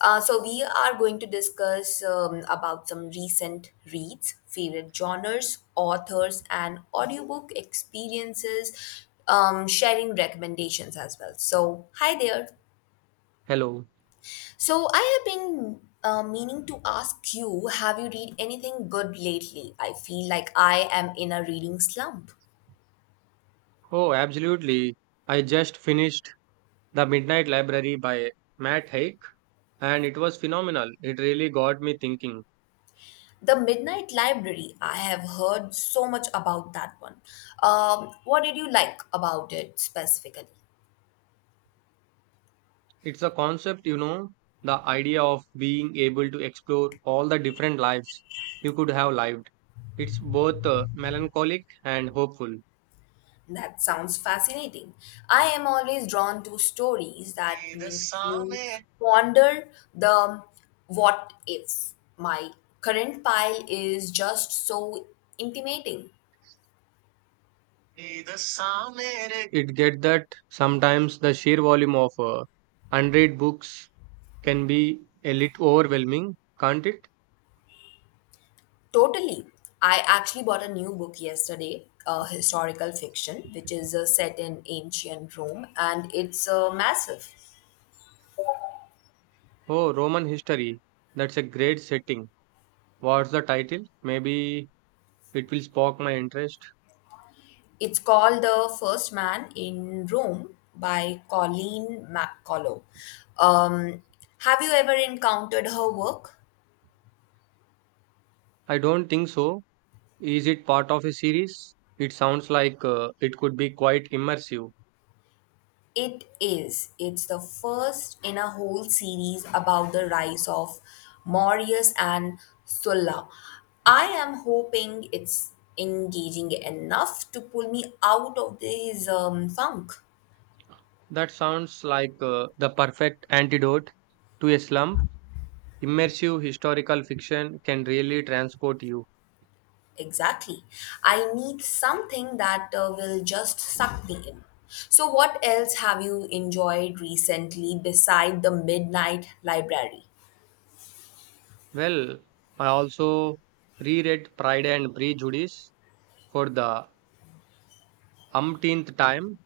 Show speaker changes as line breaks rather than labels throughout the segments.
So we are going to discuss about some recent reads, favorite genres, authors, and audiobook experiences. Sharing recommendations as well. So, hi there.
Hello.
So, I have been meaning to ask, you have you read anything good lately? I feel like I am in a reading slump.
Oh, absolutely. I just finished The Midnight Library by Matt Haig, and it was phenomenal. It really got me thinking.
The Midnight Library, I have heard so much about that one. What did you like about it specifically?
It's a concept, you know, the idea of being able to explore all the different lives you could have lived. It's both melancholic and hopeful.
That sounds fascinating. I am always drawn to stories that make you ponder the what ifs. My current pile is just so intimating.
It get that sometimes the sheer volume of unread books can be a little overwhelming, can't it?
Totally. I actually bought a new book yesterday, a historical fiction, which is set in ancient Rome, and it's massive.
Oh, Roman history. That's a great setting. What's the title? Maybe it will spark my interest.
It's called The First Man in Rome by Colleen McCullough. Um, have you ever encountered her work?
I don't think so. Is it part of a series? It sounds like it could be quite immersive.
It is. It's the first in a whole series about the rise of Marius and Sulla. I am hoping it's engaging enough to pull me out of this funk.
That sounds like the perfect antidote to a slump. Immersive historical fiction can really transport you.
Exactly. I need something that will just suck me in. So, what else have you enjoyed recently beside the Midnight Library?
Well, I also reread Pride and Prejudice for the umpteenth time.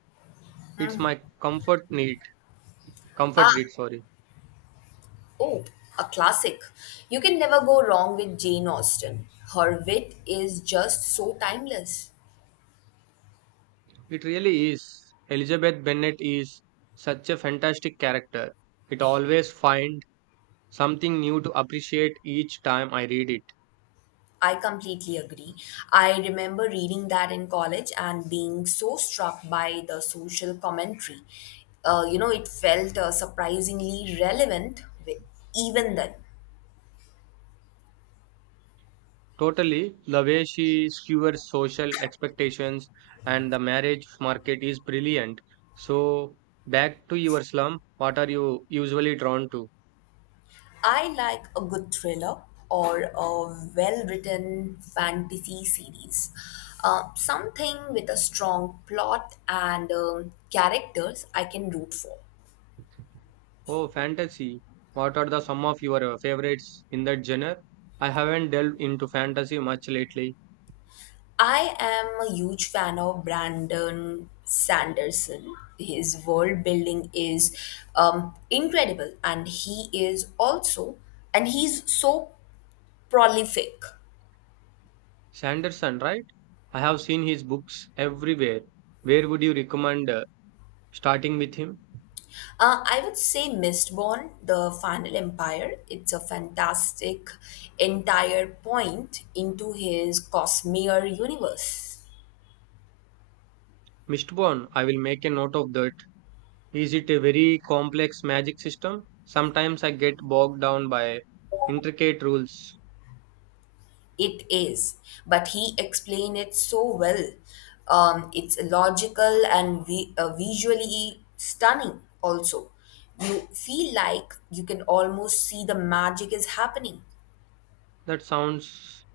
It's my comfort need,
Ah,
comfort read, sorry.
oh, a classic. You can never go wrong with Jane Austen. Her wit is just so timeless.
It really is. Elizabeth Bennet is such a fantastic character. It always find something new to appreciate each time I read it.
I completely agree. I remember reading that in college and being so struck by the social commentary. It felt surprisingly relevant even then.
Totally, the way she skewers social expectations and the marriage market is brilliant. So, back to your slum, what are you usually drawn to?
I like a good thriller or a well written fantasy series. Something with a strong plot and characters I can root for.
Oh, fantasy. What are the some of your favorites in that genre? I haven't delved into fantasy much lately.
I am a huge fan of Brandon Sanderson. His world building is incredible, and he's so prolific.
Sanderson, right? I have seen his books everywhere. Where would you recommend starting with him?
I would say Mistborn, The Final Empire. It's a fantastic entire point into his Cosmere universe.
Mistborn, I will make a note of that. Is it a very complex magic system? Sometimes I get bogged down by intricate rules.
It is, but he explained it so well. It's logical and visually stunning, also. You feel like you can almost see the magic is happening.
That sounds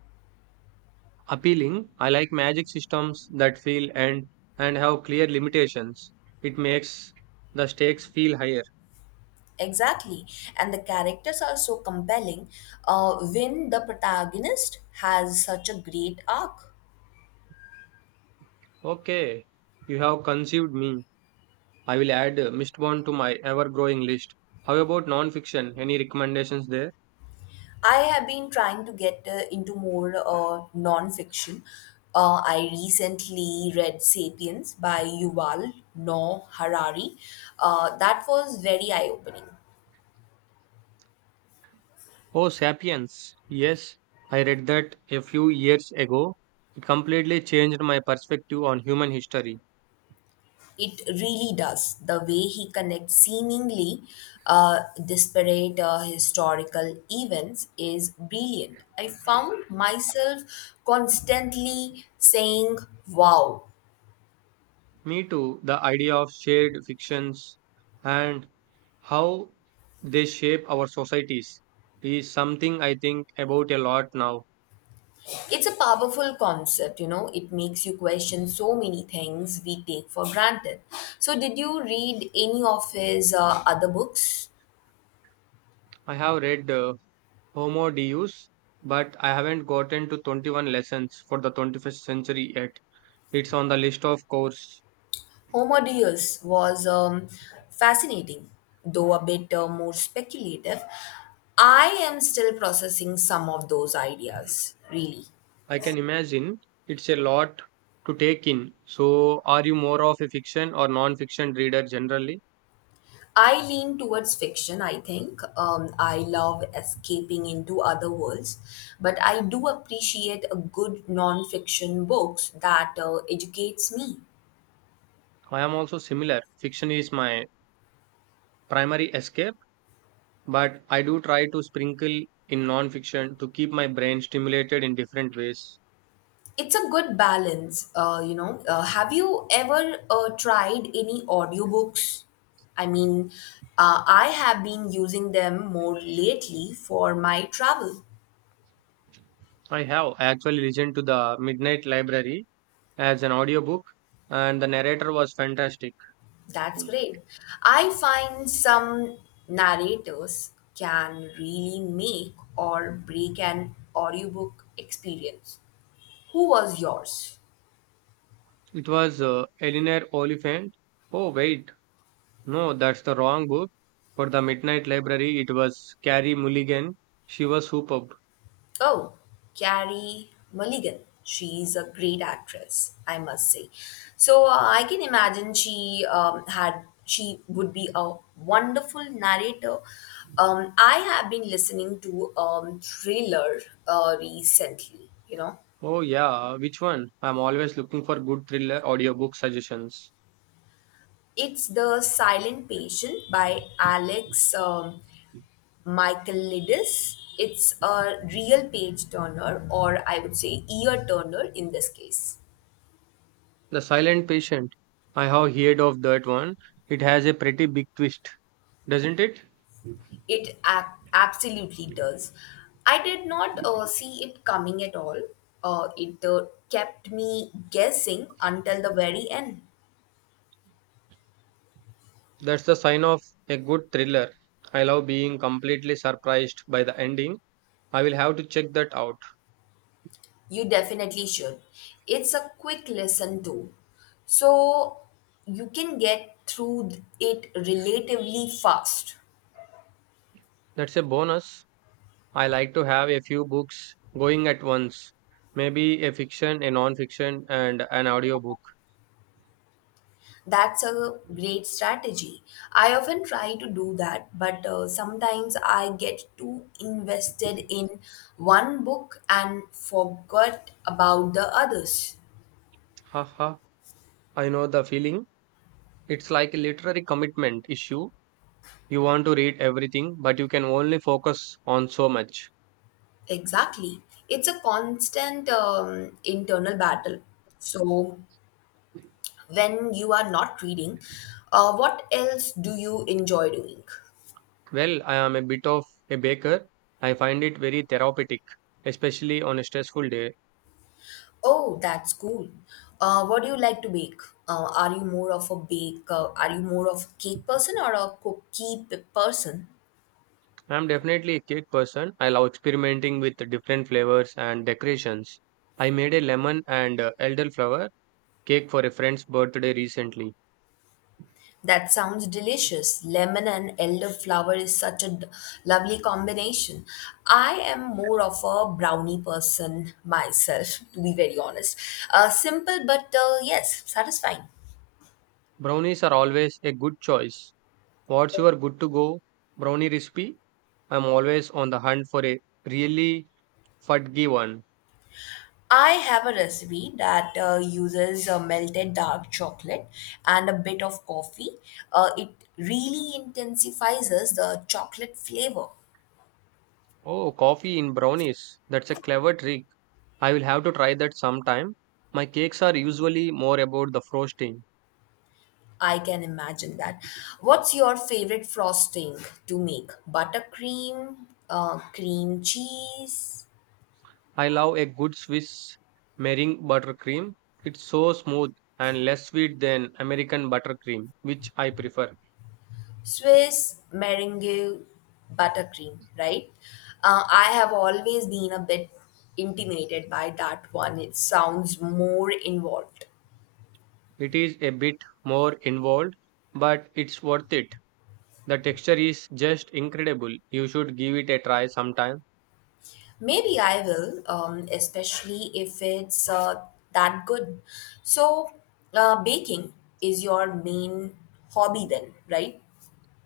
appealing. I like magic systems that feel and have clear limitations. It makes the stakes feel higher.
Exactly. And the characters are so compelling. Vin, the protagonist, has such a great arc.
Okay, you have conceived me. I will add Mistborn to my ever growing list. How about non-fiction? Any recommendations there?
I have been trying to get into more non-fiction. I recently read *Sapiens* by Yuval Noah Harari. That was very eye-opening.
Oh, Sapiens. Yes, I read that a few years ago. It completely changed my perspective on human history.
It really does. The way he connects seemingly disparate historical events is brilliant. I found myself constantly saying, wow.
Me too, the idea of shared fictions and how they shape our societies is something I think about a lot now.
It's a powerful concept, you know. It makes you question so many things we take for granted. So, did you read any of his other books?
I have read Homo Deus, but I haven't gotten to 21 lessons for the 21st century yet. It's on the list, of course.
Homodeus was fascinating, though a bit more speculative. I am still processing some of those ideas, really.
I can imagine it's a lot to take in. So, are you more of a fiction or non fiction reader generally?
I lean towards fiction, I think. I love escaping into other worlds, but I do appreciate a good non-fiction books that educates me.
I am also similar. Fiction is my primary escape, but I do try to sprinkle in non fiction to keep my brain stimulated in different ways.
It's a good balance, you know. Have you ever tried any audiobooks? I mean, I have been using them more lately for my travel.
I have actually listened to The Midnight Library as an audiobook, and the narrator was fantastic.
That's great. I find some narrators can really make or break an audiobook experience. Who was yours?
It was Eleanor Oliphant. Oh, wait. No, that's the wrong book. For the Midnight Library, it was Carrie Mulligan. She was superb.
Oh, Carrie Mulligan. She's a great actress, I must say. So I can imagine she had she would be a wonderful narrator. I have been listening to thriller recently. You know,
Oh, yeah, which one? I'm always looking for good thriller audiobook suggestions.
it's the Silent Patient by Alex Michaelides. It's a real page turner, or I would say ear turner in this case.
The Silent Patient. I have heard of that one. It has a pretty big twist, doesn't it?
It ac- absolutely does. I did not see it coming at all. It kept me guessing until the very end.
That's the sign of a good thriller. I love being completely surprised by the ending. I will have to check that out.
You definitely should. It's a quick listen, too. So you can get through it relatively fast.
That's a bonus. I like to have a few books going at once, maybe a fiction, a non fiction, and an audiobook.
That's a great strategy. I often try to do that, but sometimes I get too invested in one book and forget about the others.
Haha, I know the feeling. It's like a literary commitment issue. You want to read everything, but you can only focus on so much.
Exactly. It's a constant internal battle. So, when you are not reading, what else do you enjoy doing?
Well, I am a bit of a baker. I find it very therapeutic, especially on a stressful day.
Oh, that's cool. What do you like to bake? Are you more of a bake? Are you more of a cake person or a person?
I am definitely a cake person. I love experimenting with different flavors and decorations. I made a lemon and elderflower cake for a friend's birthday recently.
That sounds delicious. Lemon and elderflower is such a lovely combination. I am more of a brownie person myself, to be very honest. Simple but yes, satisfying.
Brownies are always a good choice. What's your good to go brownie recipe? I'm always on the hunt for a really fudgy one.
I have a recipe that uses melted dark chocolate and a bit of coffee. It really intensifies the chocolate flavor.
Oh, coffee in brownies. That's a clever trick. I will have to try that sometime. My cakes are usually more about the frosting.
I can imagine that. What's your favorite frosting to make? Buttercream, cream cheese,
I love a good Swiss meringue buttercream. It's so smooth and less sweet than American buttercream, which I prefer.
Swiss meringue buttercream, right? I have always been a bit intimidated by that one. It sounds more involved.
It is a bit more involved, but it's worth it. The texture is just incredible. You should give it a try sometime.
Maybe I will, especially if it's that good. So, baking is your main hobby then, right?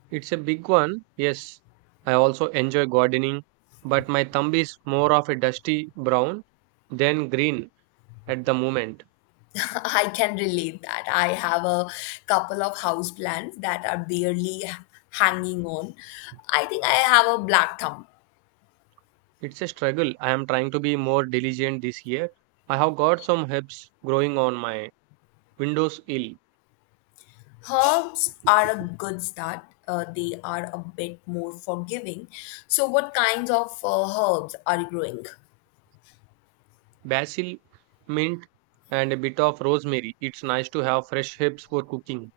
It's a big one, yes. I also enjoy gardening, but my thumb is more of a dusty brown than green at the moment.
I can relate that. I have a couple of house plants that are barely hanging on. I think I have a black thumb.
It's a struggle. I am trying to be more diligent this year. I have got some herbs growing on my windowsill:
Herbs are a good start. They are a bit more forgiving. So, what kinds of herbs are you growing?
basil, mint, and a bit of rosemary. It's nice to have fresh herbs for cooking.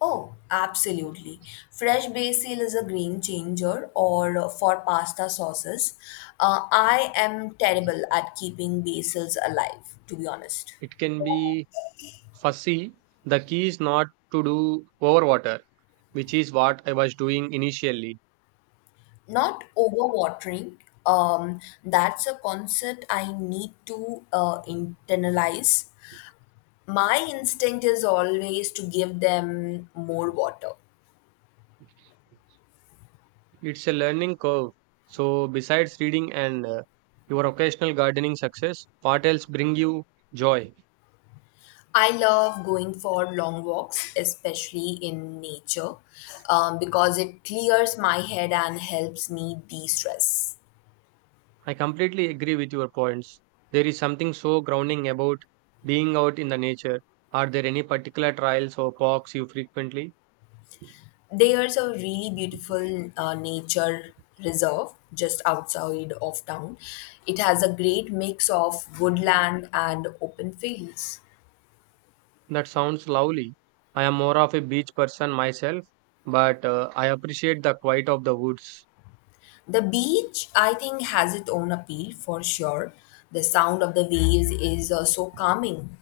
Oh, absolutely. Fresh basil is a game changer or for pasta sauces. I am terrible at keeping basils alive, to be honest.
It can be fussy. The key is not to do overwater which is what I was doing initially.
Not overwatering. Um, that's a concept I need to internalize. My instinct is always to give them more water.
It's a learning curve. So, besides reading and your occasional gardening success, what else bring you joy?
I love going for long walks, especially in nature, because it clears my head and helps me de stress.
I completely agree with your points. There is something so grounding about being out in the nature. Are there any particular trails or parks you frequently?
There's a really beautiful nature reserve just outside of town. It has a great mix of woodland and open fields.
That sounds lovely. I am more of a beach person myself, but I appreciate the quiet of the woods.
The beach, I think, has its own appeal for sure. The sound of the waves is so calming.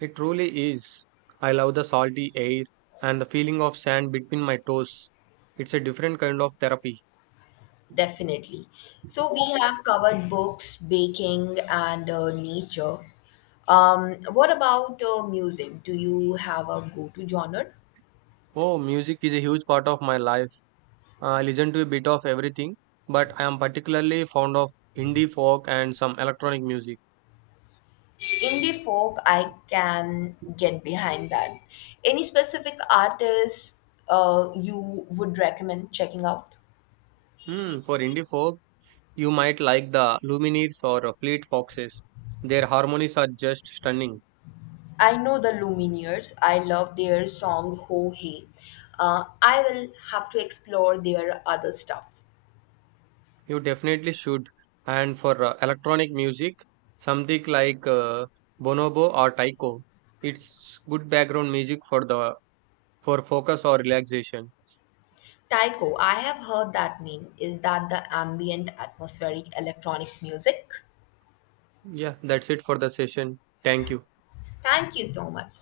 It truly is. I love the salty air and the feeling of sand between my toes. It's a different kind of therapy.
Definitely. So we have covered books, baking, and nature. What about music? Do you have a go-to genre?
Oh, music is a huge part of my life. I listen to a bit of everything, but I am particularly fond of indie folk and some electronic music.
Indie folk, I can get behind that. Any specific artists you would recommend checking out?
Hmm, for indie folk, you might like the Lumineers or Fleet Foxes. Their harmonies are just stunning.
I know the Lumineers. I love their song Ho Hey. I will have to explore their other stuff.
You definitely should. And for electronic music, something like bonobo or taiko, it's good background music for the for focus or relaxation.
Taiko, I have heard that name. Is that the ambient atmospheric electronic music?
Yeah, that's it for the session. Thank you.
Thank you so much.